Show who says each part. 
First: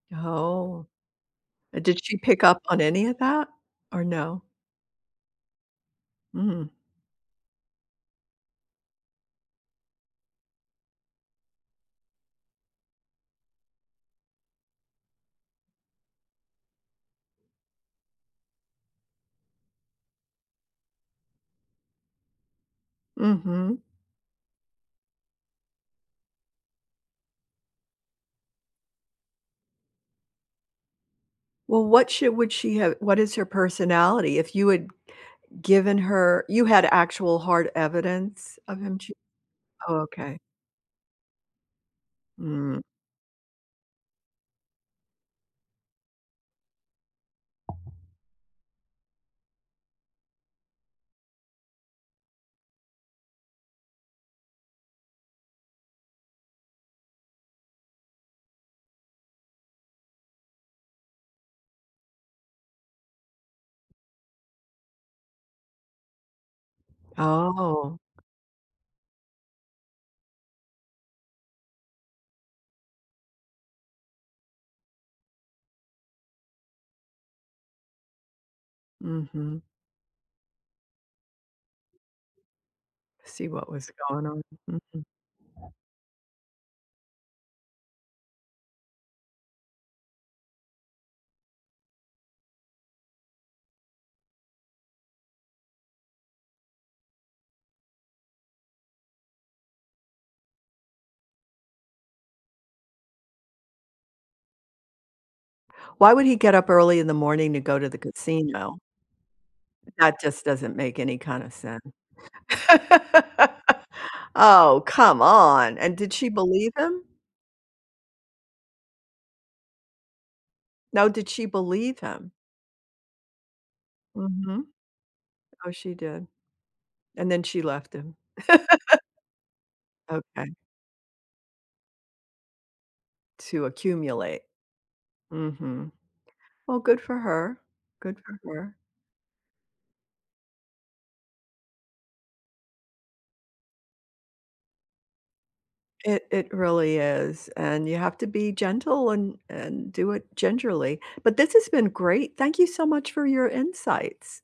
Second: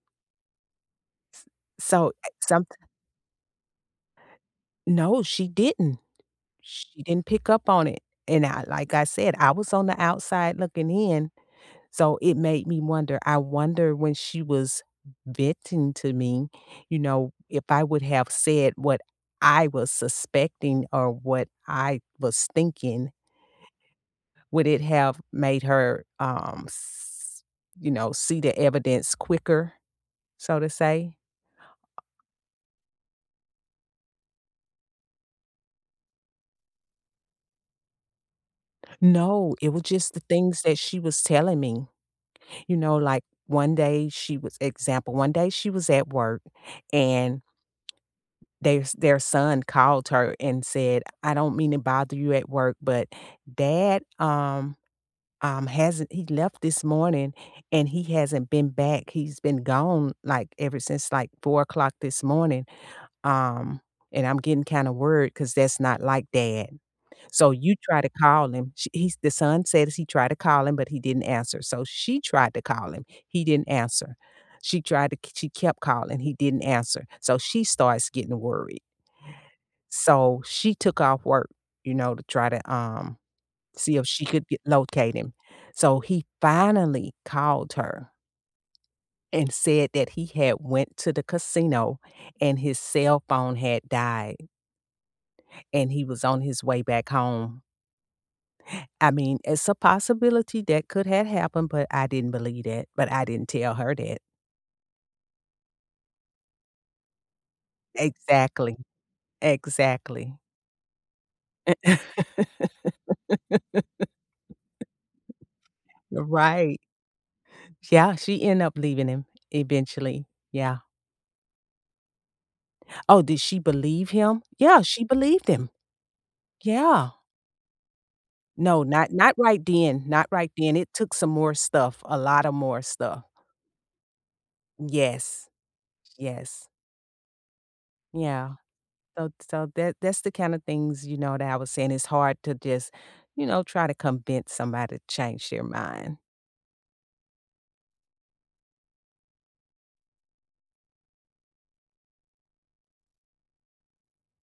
Speaker 1: No.
Speaker 2: S
Speaker 1: Did
Speaker 2: so,
Speaker 1: she
Speaker 2: eh,
Speaker 1: pick up
Speaker 2: someth
Speaker 1: on any of that or no?
Speaker 2: No, she didn't.
Speaker 1: Mm.
Speaker 2: She didn't pick up on it. And I like I said, I was on the outside looking in, so it made me wonder. I wonder when she was venting to me, you know, if I would have said what I was suspecting or what I was thinking
Speaker 1: Mhm.
Speaker 2: would it have made her, um, s you know, see the evidence quicker, so to say?
Speaker 1: Well, what should would she have what is her personality? If you had given her you had actual hard evidence of him ch
Speaker 2: No. It was
Speaker 1: Oh
Speaker 2: just the
Speaker 1: okay.
Speaker 2: things that she was telling me. You
Speaker 1: Mm.
Speaker 2: know, like, one day she was example, one day she was at work and their s their son called her and said, "I don't mean to bother you at work, but dad, um um, hasn't he left this morning, and he hasn't been back. He's been gone, like, ever since, like, 04:00 this morning, um, and I'm getting kinda worried 'cause that's not like dad. So you
Speaker 1: Oh.
Speaker 2: try to call him." She he's the son said he tried to call him, but he didn't answer. So she tried to call him. He didn't answer. She tried to k she kept calling. He didn't answer. So she starts getting worried.
Speaker 1: Mhm.
Speaker 2: So she took off work, you know, to try to, um,
Speaker 1: See what was
Speaker 2: see if
Speaker 1: going
Speaker 2: she
Speaker 1: on.
Speaker 2: could g
Speaker 1: Mhm.
Speaker 2: locate him. So he finally called her, and said that he had went to the casino and his cell phone had died. And he was on his way back home. I mean, it's a possibility that could have happened, but I didn't believe that, but I didn't tell her that.
Speaker 1: Why would he get up early in the morning to go to the
Speaker 2: Exactly.
Speaker 1: casino? That
Speaker 2: Exactly.
Speaker 1: just doesn't make any kinda sense. Oh, come on. And did she believe
Speaker 2: Right.
Speaker 1: him?
Speaker 2: Yeah. She end up leaving him eventually. Yeah.
Speaker 1: No. Did she believe him?
Speaker 2: Oh, did she believe him?
Speaker 1: Mhm.
Speaker 2: Yeah, she believed him.
Speaker 1: Oh, she did.
Speaker 2: Yeah.
Speaker 1: And then she left him.
Speaker 2: No. Not not right then. Not right
Speaker 1: Okay.
Speaker 2: then. It took some more stuff, a lot of more stuff.
Speaker 1: To accumulate.
Speaker 2: Yes.
Speaker 1: Mhm.
Speaker 2: Yes.
Speaker 1: Well, good for her. Good for
Speaker 2: Yeah.
Speaker 1: her.
Speaker 2: So ts so that's the kind of things, you know, that I was saying. It's hard to just, you know, try to convince somebody to change their mind.
Speaker 1: It it really is. And you have to be gentle and and do it gingerly. But this has been great. Thank you so much for your insights.